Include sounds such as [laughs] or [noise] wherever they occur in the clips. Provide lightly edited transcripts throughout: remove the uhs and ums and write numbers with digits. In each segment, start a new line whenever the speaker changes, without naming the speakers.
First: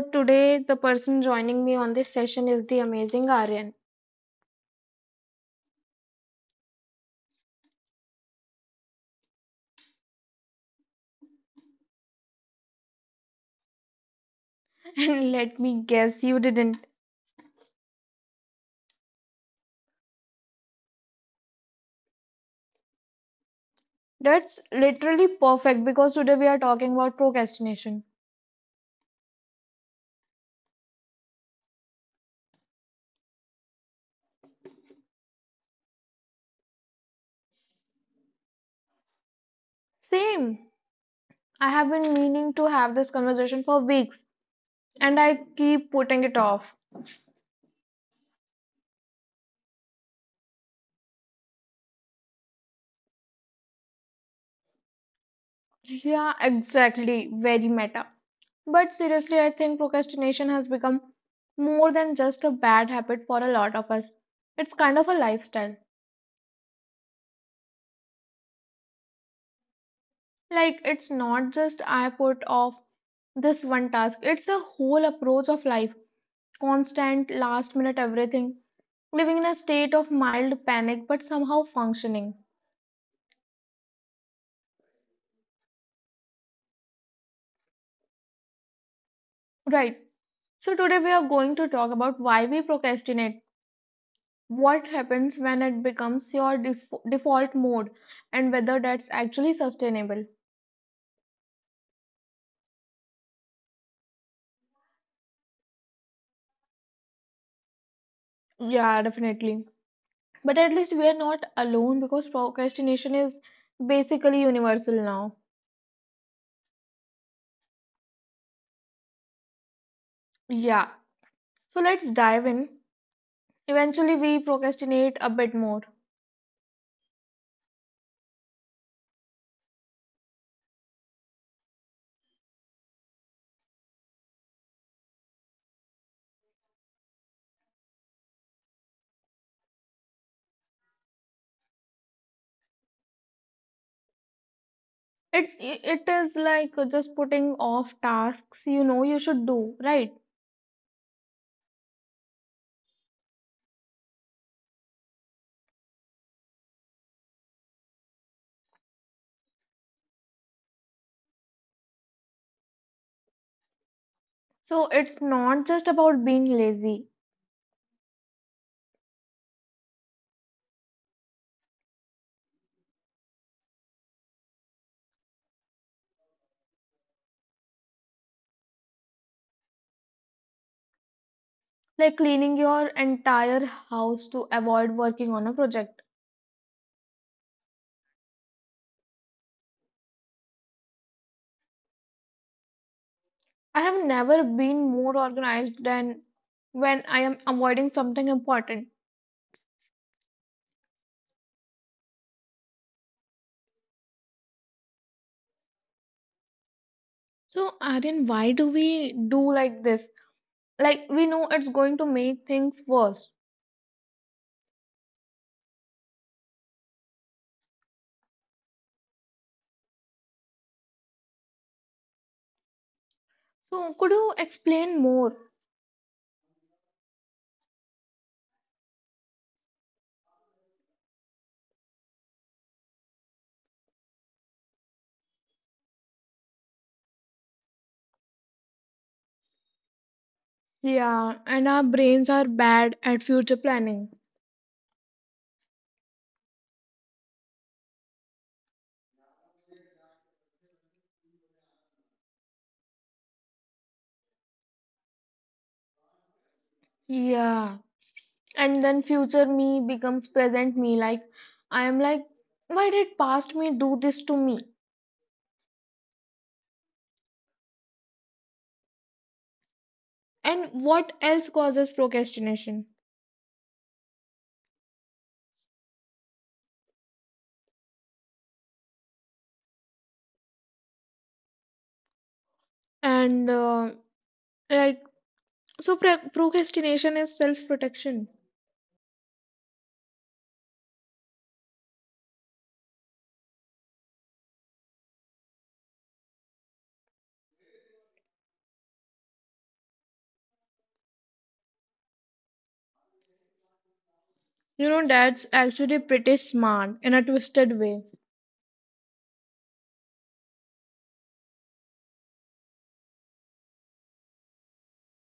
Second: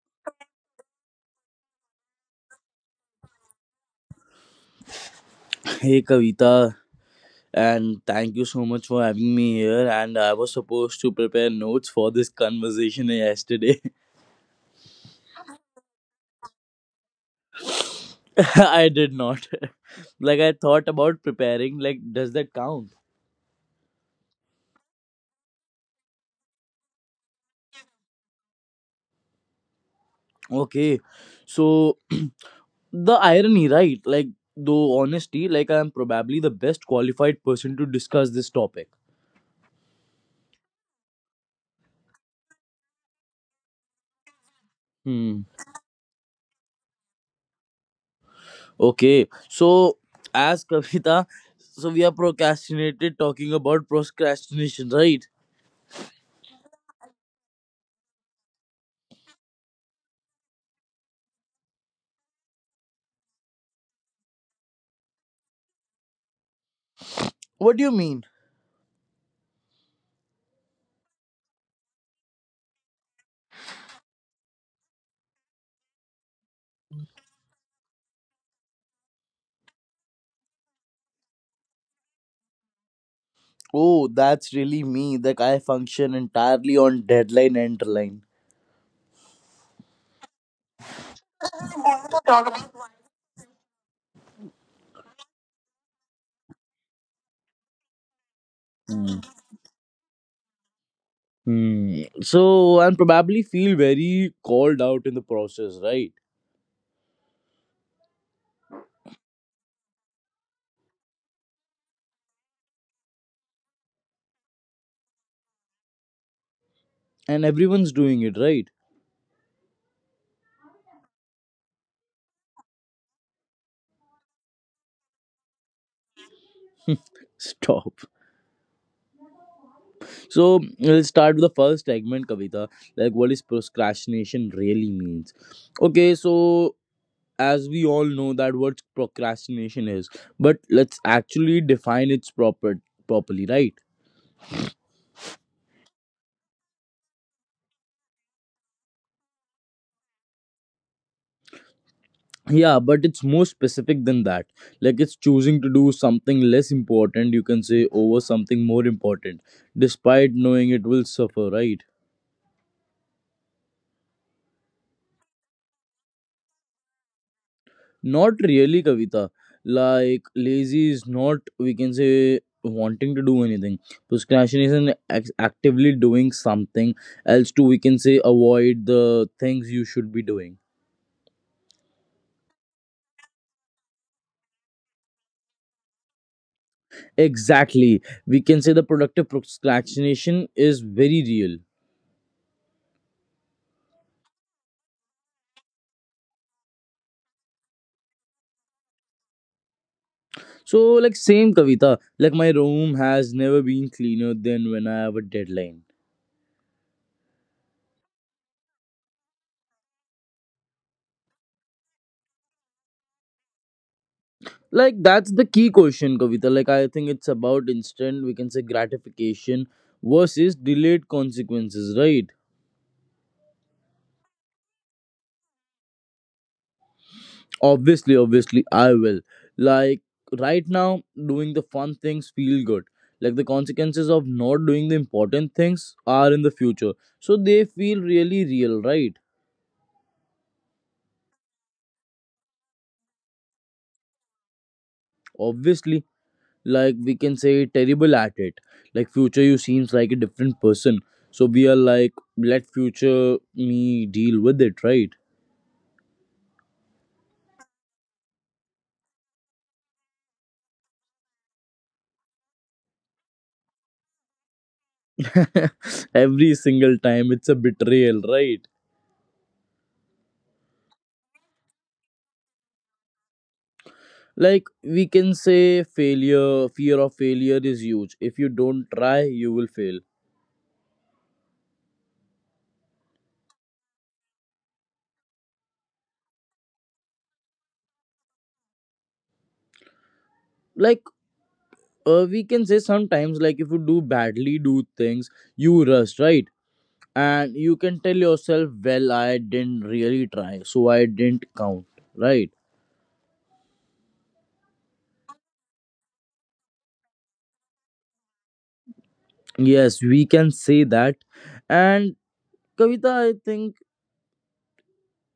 today the person joining me on this session is the amazing Aryan.
Hey Kavita, and thank you so much for having me here. And I was supposed to prepare notes for this conversation yesterday.
[laughs] And let me guess, you didn't.
[laughs] I did not. [laughs] Like I thought about preparing. Like, does that count?
That's literally perfect because today we are talking about procrastination.
Okay, so [clears throat] the irony, right? Like, though honesty, like I am probably the best qualified person to discuss this topic.
Same. I have been meaning to have this conversation for weeks and I
Hmm.
keep putting it off.
Okay, so as Kavita, so we are procrastinated talking about procrastination, right?
Yeah, exactly. Very meta. But seriously, I think procrastination has become more than just a bad habit for a lot of us. It's kind of a lifestyle.
What do you mean?
Like, it's not just I put off this one task, it's a whole approach of life. Constant, last minute everything. Living in a state of mild panic, but somehow functioning.
Oh, that's really me. Like I function entirely on deadline and line.
Right. So, today we are going to talk about why we procrastinate, what happens when it becomes your default mode, and whether that's
Hmm.
actually sustainable.
Hmm. So and probably feel very called out in the process, right?
Yeah, definitely. But at least we are not alone because procrastination is basically universal now.
And everyone's doing it, right?
Yeah. So let's dive in. Eventually, we procrastinate a bit more.
[laughs] Stop. So we'll start with the first segment, Kavita. Like what is procrastination really means? Okay, so as we all know that what procrastination is, but let's actually define its properly, right?
It is like just putting off tasks you know you should do, right?
Yeah, but it's more specific than that. Like it's choosing to do something less important, you can say, over something more important, despite knowing it will suffer, right?
So it's not just about being lazy,
Not really, Kavita. Like lazy is not, we can say, wanting to do anything. Procrastination is actively doing something else to, we can say, avoid the things you should be doing.
like cleaning your entire house to avoid working on a project.
Exactly, we can say the productive procrastination is very real.
I have never been more organized than when I am avoiding something important.
So, like, same Kavita, like, my room has never been cleaner than when I have a deadline.
So, Aryan, why do we do like this? Like we know it's going to make things worse.
Like, that's the key question, Kavita. Like, I think it's about instant, we can say, gratification versus delayed consequences, right?
So, could you explain more?
Obviously, I will. Like, right now, doing the fun things feel good. Like, the consequences of not doing the important things are in the future. So, they feel really real, right?
Yeah, and our brains are bad at future planning.
Obviously. Like we can say terrible at it. Like future you seems like a different person, so we are like, let future me deal with it, right?
Yeah, and then future me becomes present me. Like, I am like, why did past me do this to me?
[laughs] Every single time it's a betrayal, right?
And what else causes procrastination?
Like we can say failure, fear of failure is huge. If you don't try, you will fail.
And like, so procrastination is self protection.
Like, we can say sometimes, like if you do badly do things, you rush, right? And you can tell yourself, well, I didn't really try, so I didn't count, right?
You know, that's actually pretty smart in a twisted way.
Yes, we can say that. And Kavita, I think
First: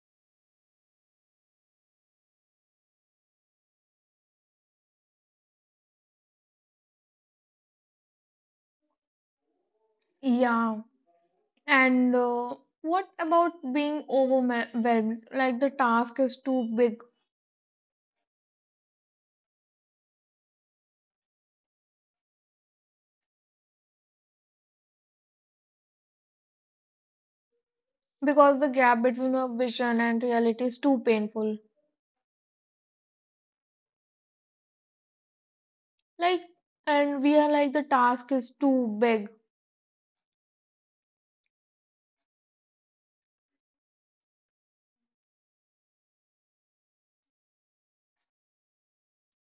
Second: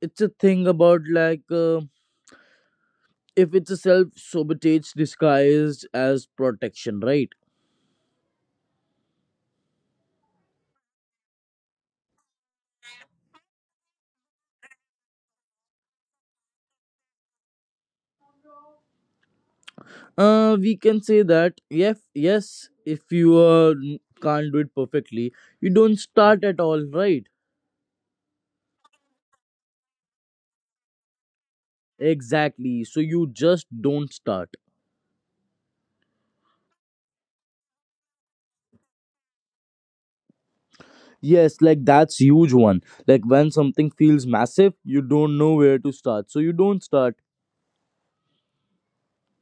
it's a thing about like, if it's a self sabotage disguised as protection, right?
Yeah, and what about being overwhelmed? Like, the task is too big
We can say that. Yes, yes. If you can't do it perfectly, you don't start at all, right?
because the gap between our vision and reality is too painful.
Exactly. So you just don't start.
Like, and we are like, the task is too big.
Yes, like that's huge one. Like when something feels massive, you don't know where to start, so you don't start.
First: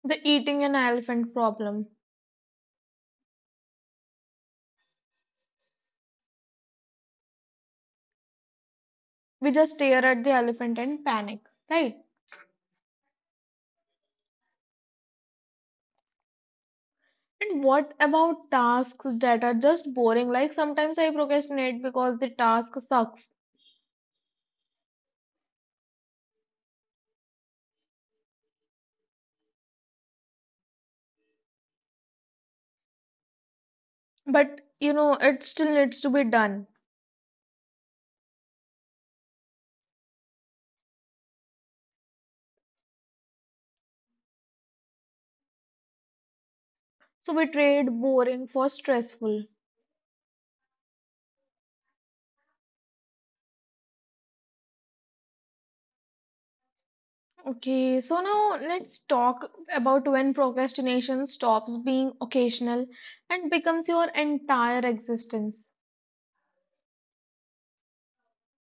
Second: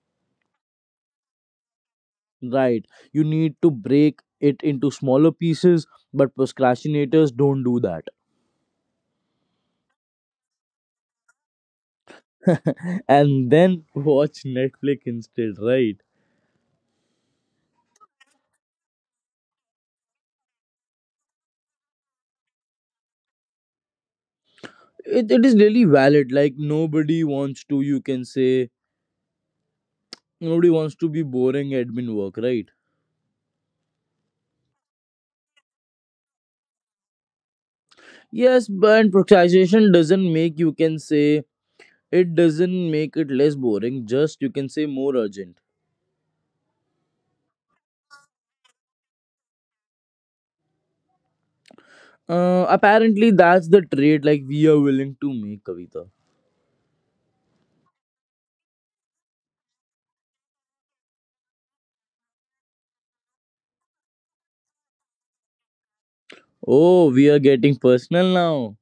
The eating an elephant problem.
Right. You need to break it into smaller pieces, but procrastinators don't do that.
We just stare at the elephant and panic, right?
[laughs] And then watch Netflix instead, right?
And what about tasks that are just boring? Like, sometimes I procrastinate because the task sucks,
It is really valid. Like, nobody wants to, you can say, nobody wants to be boring admin work, right?
but you know, it still needs to be done.
Yes, but procrastination doesn't make, you can say, it doesn't make it less boring, just, you can say, more urgent.
So we trade boring for stressful.
Apparently, that's the trait like we are willing to make, Kavita.
Okay, so now let's talk about when procrastination stops being occasional and becomes your entire existence.
Oh, we are getting personal now.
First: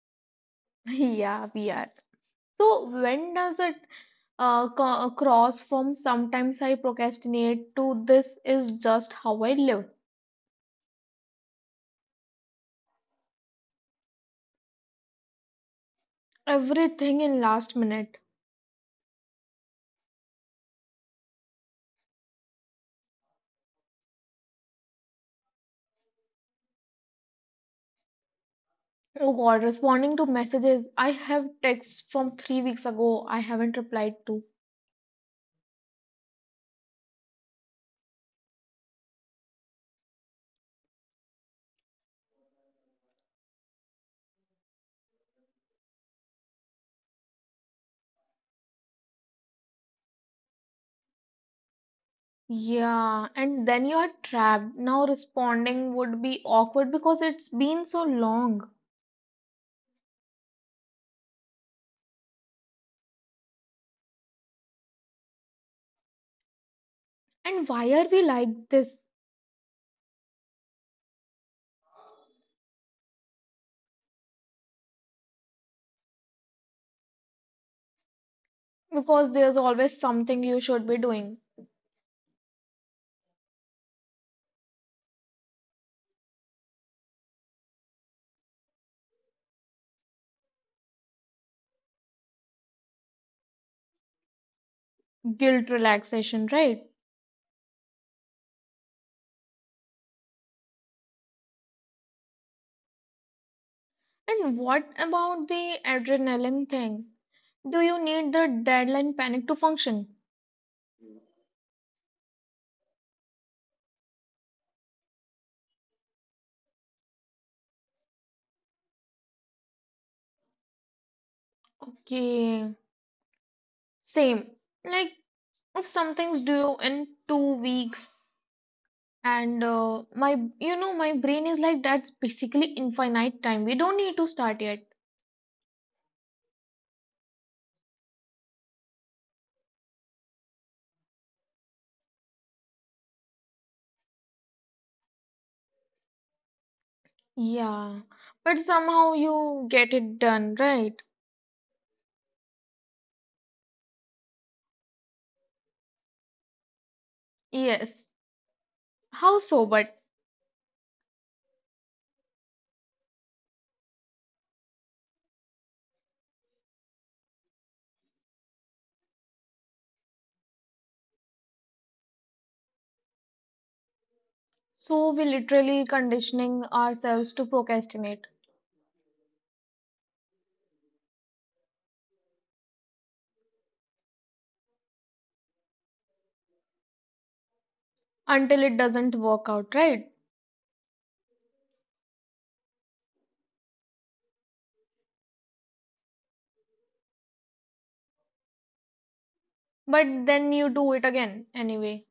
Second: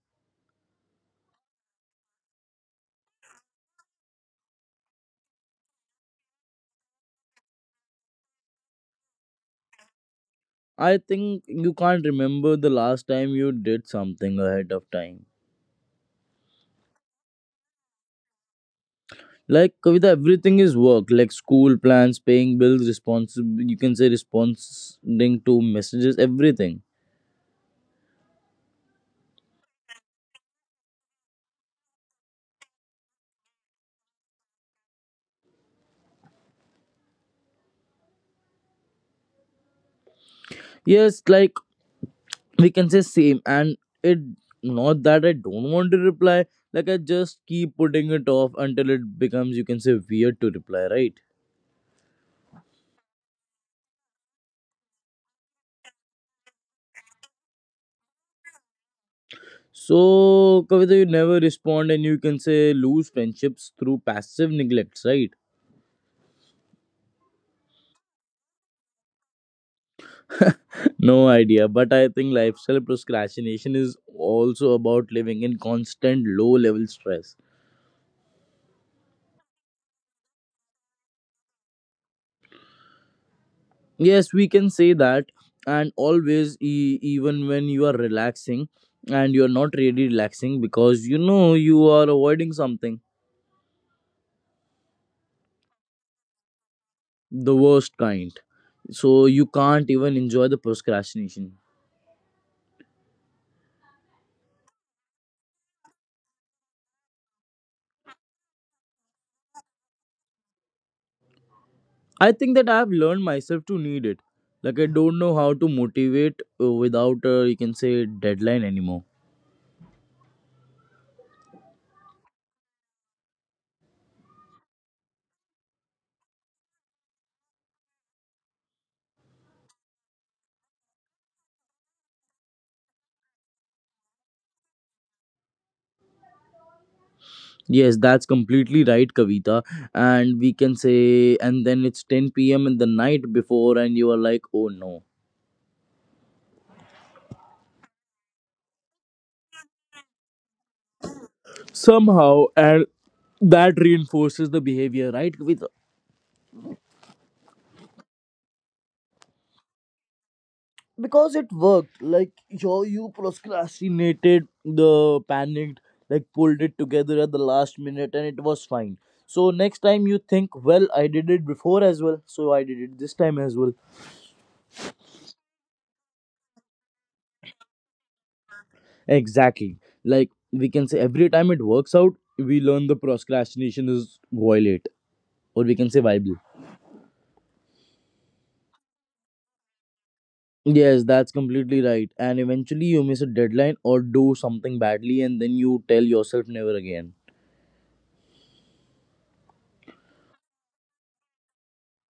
[laughs] Yeah, we are. So when does it cross from sometimes I procrastinate to this is just how I live?
I think you can't remember the last time you did something ahead of time.
Everything in last minute.
Like Kavita, everything is work, like school plans, paying bills, responsible. You can say responding to messages, everything.
Oh God, responding to messages, I have texts from 3 weeks ago I haven't replied to.
Yes, like we can say same, and it not that I don't want to reply. Like I just keep putting it off until it becomes, you can say, weird to reply, right?
Yeah, and then you are trapped. Now responding would be awkward because it's been so long.
So Kavita, you never respond, and you can say lose friendships through passive neglects, right?
And why are we like this?
No idea, but I think lifestyle procrastination is also about living in constant low level stress.
Because there's always something you should be doing.
Yes, we can say that, and always, even when you are relaxing and you are not really relaxing because you know you are avoiding something,
Guilt relaxation, right?
the worst kind. So you can't even enjoy the procrastination.
And what about the adrenaline thing? Do you need the deadline panic to function?
I think that I have learned myself to need it. Like, I don't know how to motivate without, you can say, deadline anymore.
Okay, same. Like if something's due in 2 weeks, and my, my brain is like that's basically infinite time. We don't need to start yet.
Yes, that's completely right, Kavita. And we can say, and then it's 10 p.m. in the night before, and you are like, oh no.
Yeah, but somehow you get it done, right?
Somehow, and that reinforces the behavior, right, Kavita?
Yes. How so? But
Because it worked. Like, you procrastinated, the panicked, like, pulled it together at the last minute, and it was fine. So, next time you think, well, I did it before as well, so I did it this time as well.
so we literally conditioning ourselves to procrastinate
Exactly. Like we can say every time it works out, we learn the procrastination is violate, or we can say viable.
until it doesn't work out, right?
Yes, that's completely right. And eventually you miss a deadline or do something badly and then you tell yourself never again.
But then you do it again anyway.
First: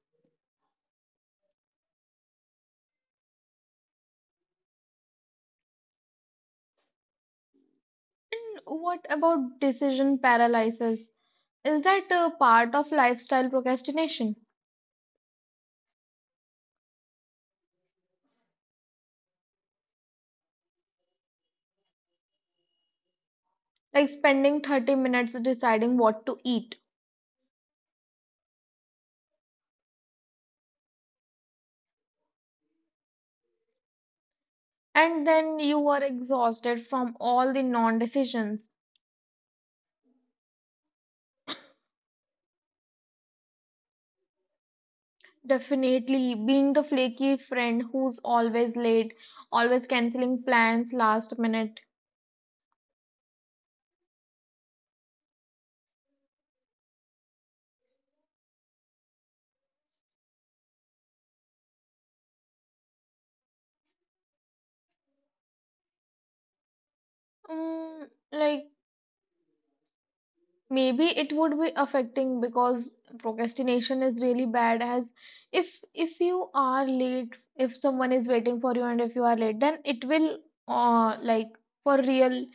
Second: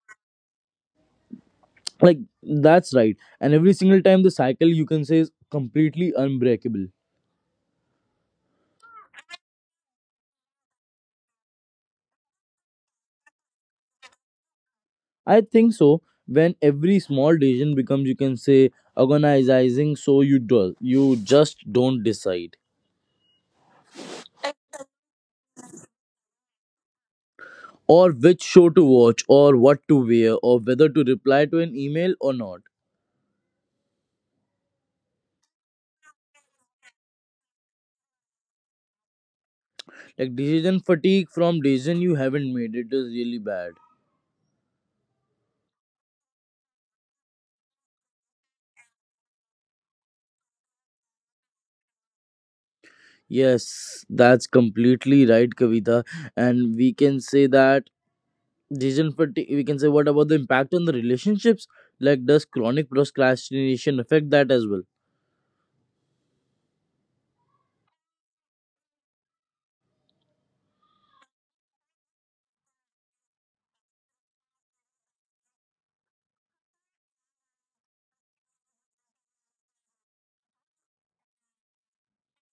Like that's right. And every single time the cycle you can say is completely unbreakable.
And what about decision paralysis? Is that a part of lifestyle procrastination?
I think so. When every small decision becomes, you can say, agonizing, so you do you just don't decide.
Like spending 30 minutes deciding what to eat,
Or which show to watch, or what to wear, or whether to reply to an email or not.
and then you are exhausted from all the non decisions.
Like decision fatigue from decision you haven't made, it is really bad.
Definitely, being the flaky friend who's always late, always canceling plans last minute.
Yes, that's completely right, Kavita. And we can say that decision fatigue, we can say what about the impact on the relationships? Like does chronic procrastination affect that as well?
Mm, like maybe it would be affecting because procrastination is really bad as if you are late, if someone is waiting for you and if you are late, then it will uh like for real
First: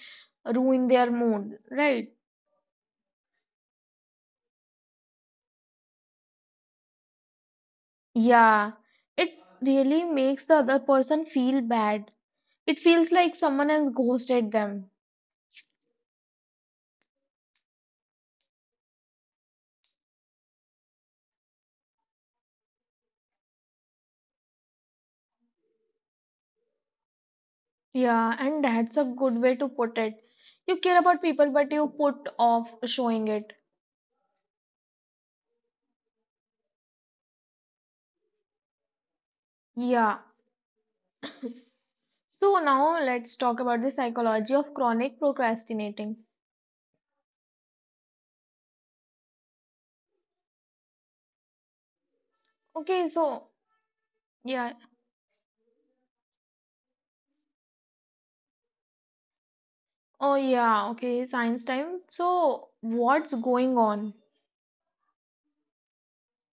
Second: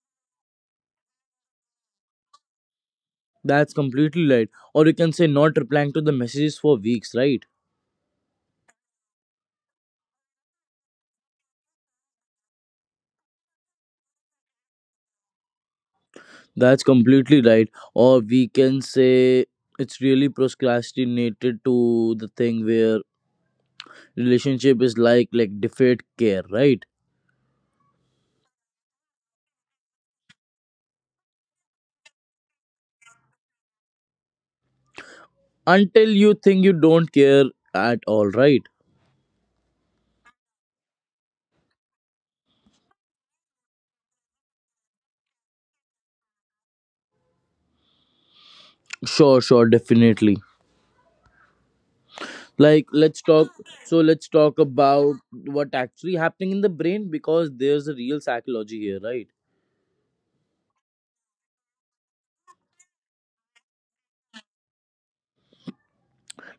ruin their mood, right?
That's completely right, or you can say not replying to the messages for weeks, right?
Yeah, it really makes the other person feel bad. It feels like someone has ghosted them.
That's completely right. Or we can say it's really procrastinated to the thing where relationship is like deferred care, right?
Yeah, and that's a good way to put it. You care about people, but you put off showing it.
Until you think you don't care at all, right?
Yeah. So now let's talk about the psychology of chronic procrastinating.
Sure, sure, definitely. Like
Okay,
let's talk
so
let's talk
yeah.
about what actually happening in the brain, because there's a real psychology here, right?
Oh, yeah. Okay, science time. So what's going on?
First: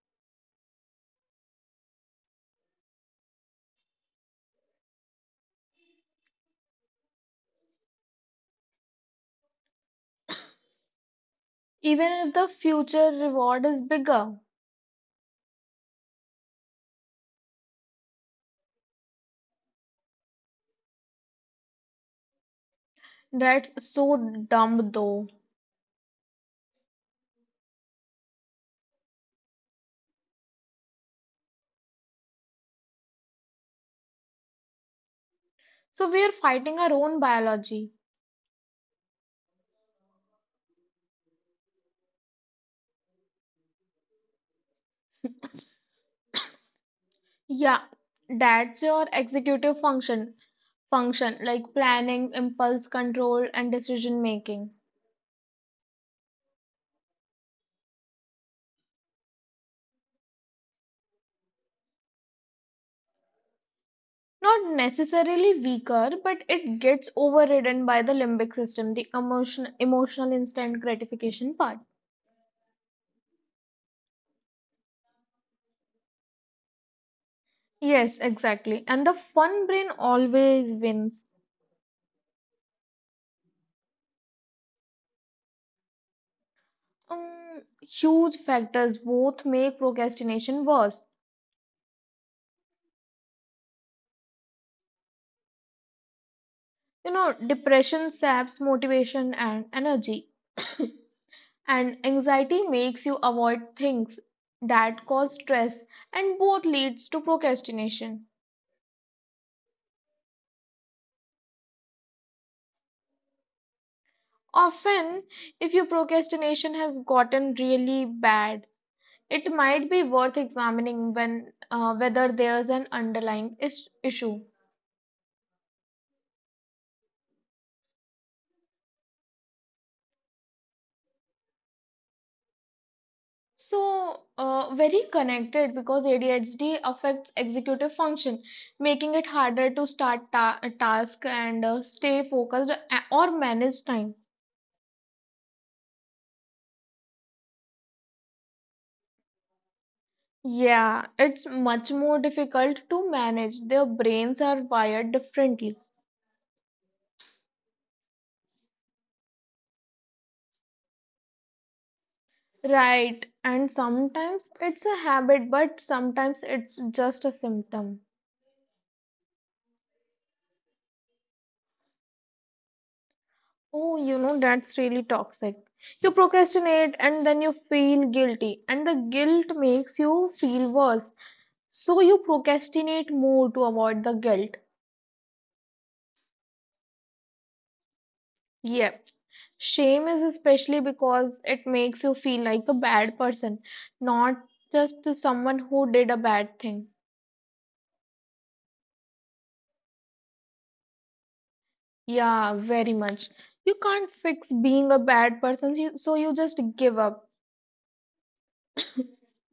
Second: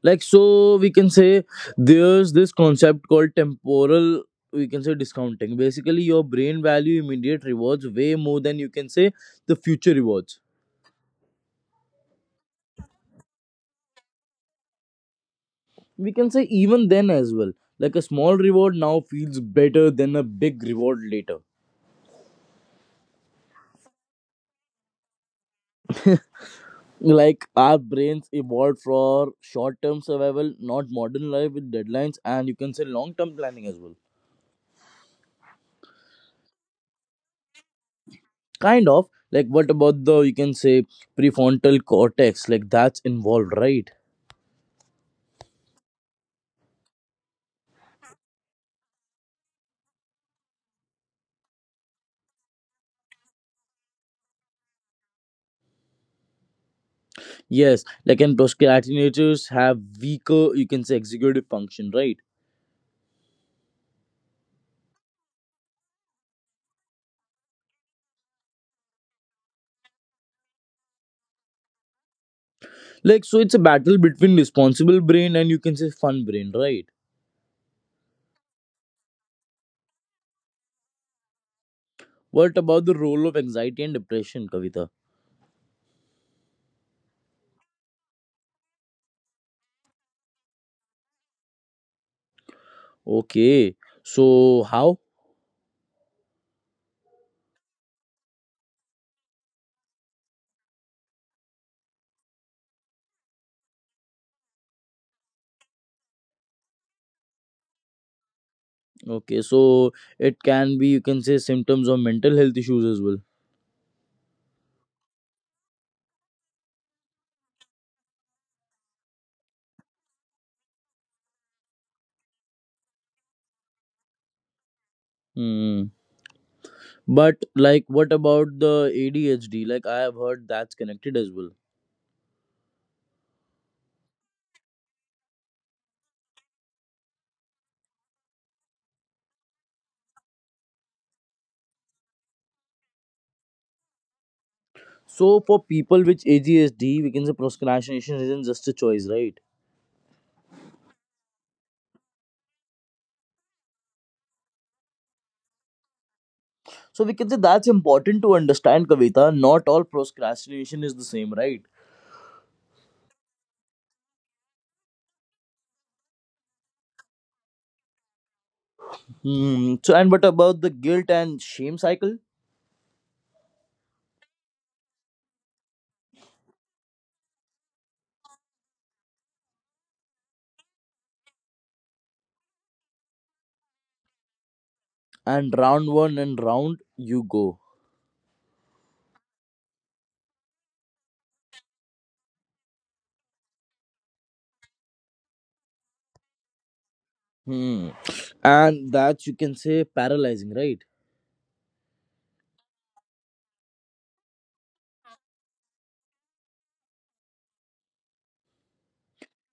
Like so we can say there's this concept called temporal, we can say, discounting. Basically your brain value immediate rewards way more than, you can say, the future rewards.
Even if the future reward is bigger,
We can say even then as well. Like a small reward now feels better than a big reward later.
that's so dumb though.
Like our brains evolved for short term survival, not modern life with deadlines and, you can say, long term planning as well.
So we are fighting our own biology.
Kind of. Like what about the, you can say, prefrontal cortex, like that's involved, right?
Yeah, that's your executive function. Function like planning, impulse control, and decision making.
Yes, like and procrastinators have weaker, you can say, executive function, right?
Not necessarily weaker, but it gets overridden by the limbic system, the emotional instant gratification part.
Like, so it's a battle between responsible brain and, you can say, fun brain, right?
Yes, exactly. And the fun brain always wins.
What about the role of anxiety and depression, Kavita?
Huge factors both make procrastination worse.
Okay, so how?
You know, depression saps motivation and energy. And anxiety makes you avoid things that cause stress and both leads to procrastination.
Okay, so it can be, you can say, symptoms of mental health issues as well.
Often, if your procrastination has gotten really bad, it might be worth examining when whether there's an underlying issue.
Hmm. But like, what about the ADHD? Like, I have heard that's connected as well.
So, very connected because ADHD affects executive function, making it harder to start a task and stay focused or manage time.
So for people with ADHD, we can say procrastination isn't just a choice, right?
Yeah, it's much more difficult to manage. Their brains are wired differently.
So we can say that's important to understand, Kavita. Not all procrastination is the same, right?
Right, and sometimes it's a habit, but sometimes it's just a symptom.
Hmm. So and what about the guilt and shame cycle?
Oh, you know, that's really toxic. You procrastinate and then you feel guilty, and the guilt makes you feel worse. So you procrastinate more to avoid the guilt.
And round one and round you go.
Yep. Shame is especially because it makes you feel like a bad person, not just to someone who did a bad thing.
Hmm. And that you can say paralyzing, right?
Yeah, very much. You can't fix being a bad person, so you just give up.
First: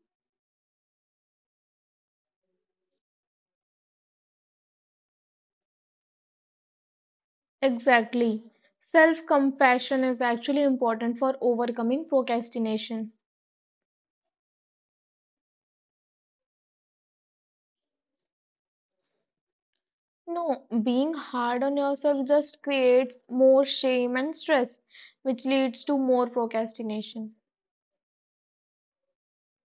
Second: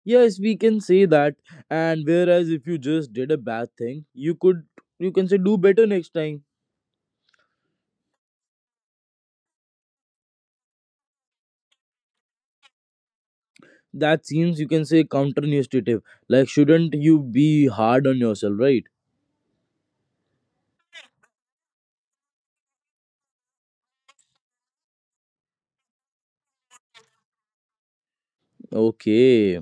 Yes, we can say that. And whereas if you just did a bad thing, you could, you can say, do better next time.
Exactly. Self-compassion is actually important for overcoming procrastination.
That seems you can say counterintuitive. Like shouldn't you be hard on yourself, right?
No, being hard on yourself just creates more shame and stress, which leads to more procrastination.
Okay.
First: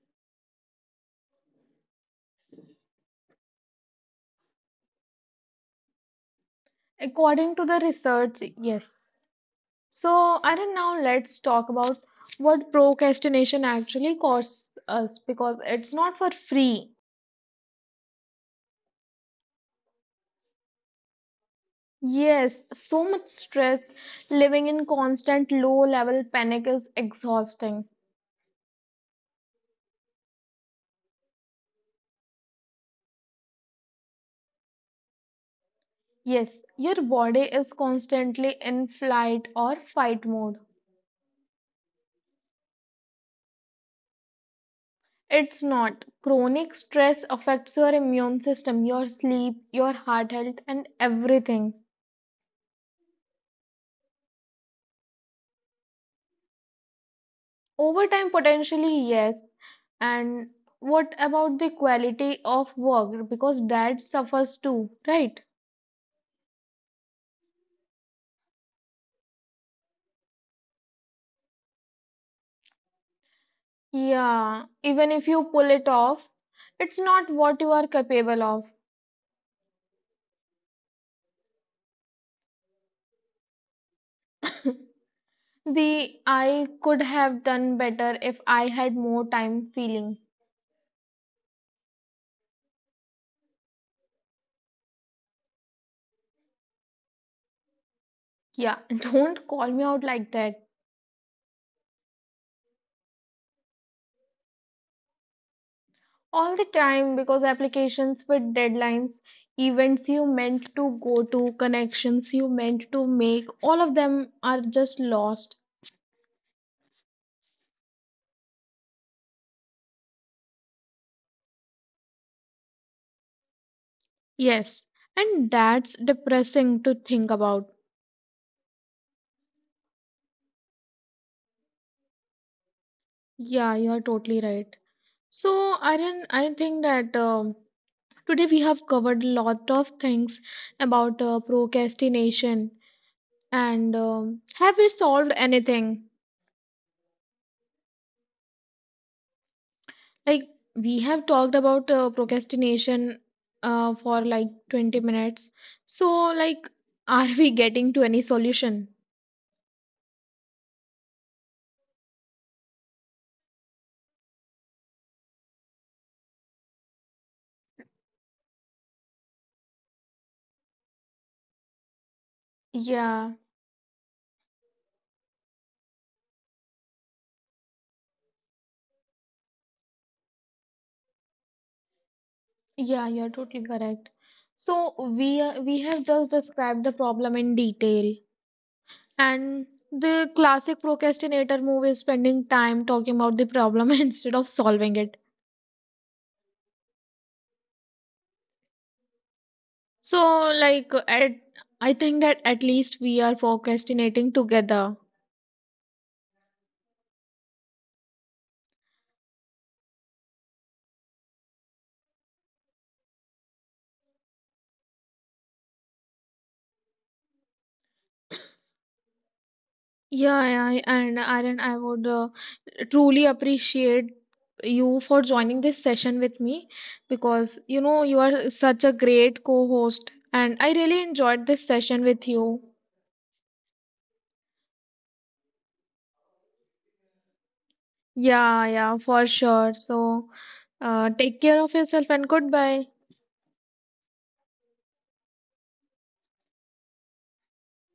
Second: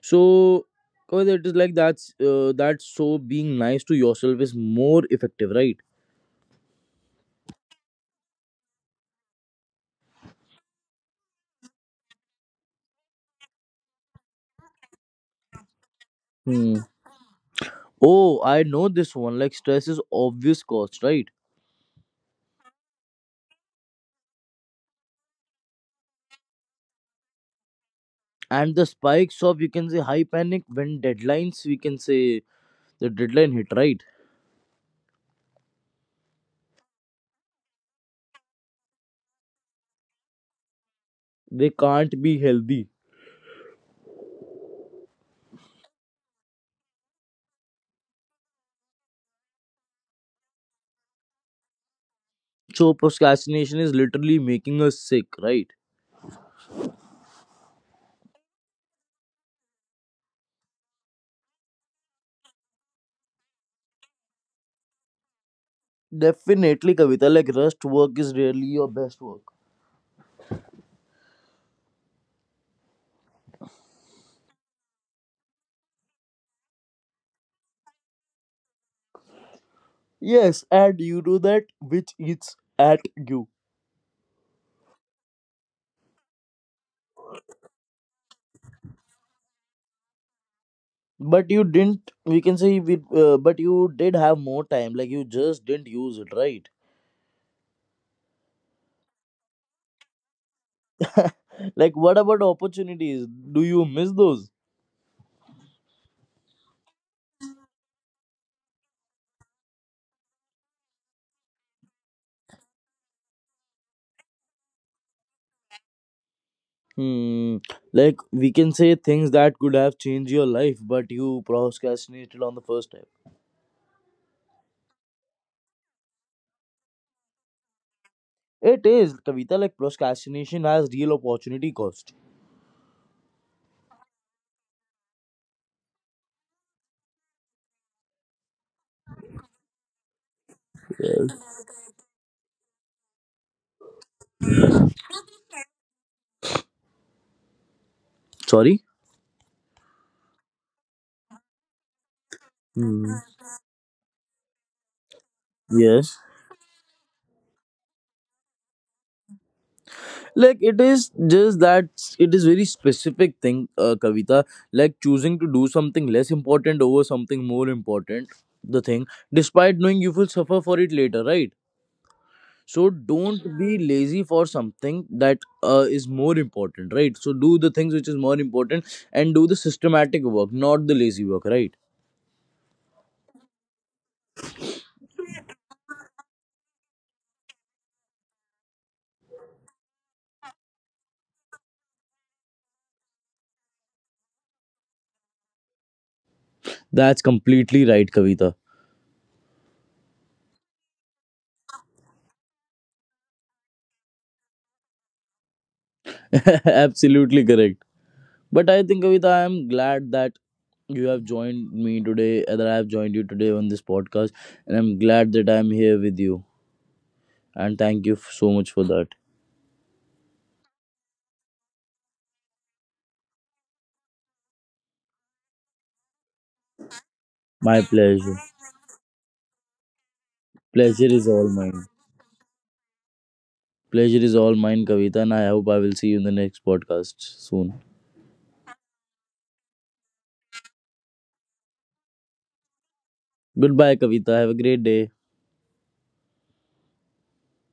So, cause it is like that's so being nice to yourself is more effective, right?
According to the research, yes. So, Arun, now let's talk about what procrastination actually costs us because it's not for
Hmm.
free.
Oh, I know this one. Like stress is obvious cost, right?
Yes, so much stress, living in constant low level panic is exhausting.
And the spikes of, you can say, high panic when deadlines, we can say, the deadline hit, right?
Yes, your body is constantly in flight or fight mode.
They can't be healthy.
It's not. Chronic stress affects your immune system, your sleep, your heart health, and everything.
So procrastination is literally making us sick, right?
Over time, potentially, yes. And what about the quality of work? Because that suffers too, right?
Definitely, Kavita. Like rust work is really your best work.
Yeah, even if you pull it off, it's not what you are capable of.
Yes, and you do that which eats at you.
The I could have done better if I had more time feeling.
But you didn't, we can say we but you did have more time. Like you just didn't use it, right?
Yeah, [laughs] don't call me out like that
Like what about opportunities, do you miss those?
all the time because applications with deadlines, events you meant to go to, connections you meant to make, all of them are just lost.
Hmm. Like we can say things that could have changed your life, but you procrastinated on the first time.
Yes, and that's depressing to think about.
It is Kavita, like procrastination has real opportunity cost.
Yeah, you are totally right. So, Aryan, I think that today we have covered a lot of things about
Yes.
procrastination and have we solved anything?
Sorry.
Like, we have talked about
Hmm.
procrastination for like 20 minutes.
Yes,
So, like, [laughs] are we getting to any solution?
like it is just it is very specific thing, Kavita. Like choosing to do something less important over something more important, the thing, despite knowing you will suffer for it later, right? So
Yeah.
don't be lazy for something that is more important, right? So do the things which is more important, and do the systematic work, not the lazy work, right?
Yeah, you're totally correct. So we have just described the problem in detail, and the classic procrastinator move is spending time talking about the problem [laughs] instead of solving it.
That's completely right, Kavita.
So like at, I think that at least we are procrastinating together.
[laughs] Absolutely correct. But I think Kavita, I am glad that you have joined me today, that I have joined you today on this podcast, and I'm glad that I'm here with you. And thank you so much for that.
Yeah, yeah, and Aaron, I would truly appreciate you for joining this session with me because you know
My
you are
pleasure.
such a great co-host, and I really
Pleasure
enjoyed
is
this
all
session
mine.
with you.
Pleasure is all mine, Kavita, and I hope I will see you in the next podcast soon.
Yeah, yeah, for sure. So, take care of yourself and goodbye.
Goodbye, Kavita. Have a great day.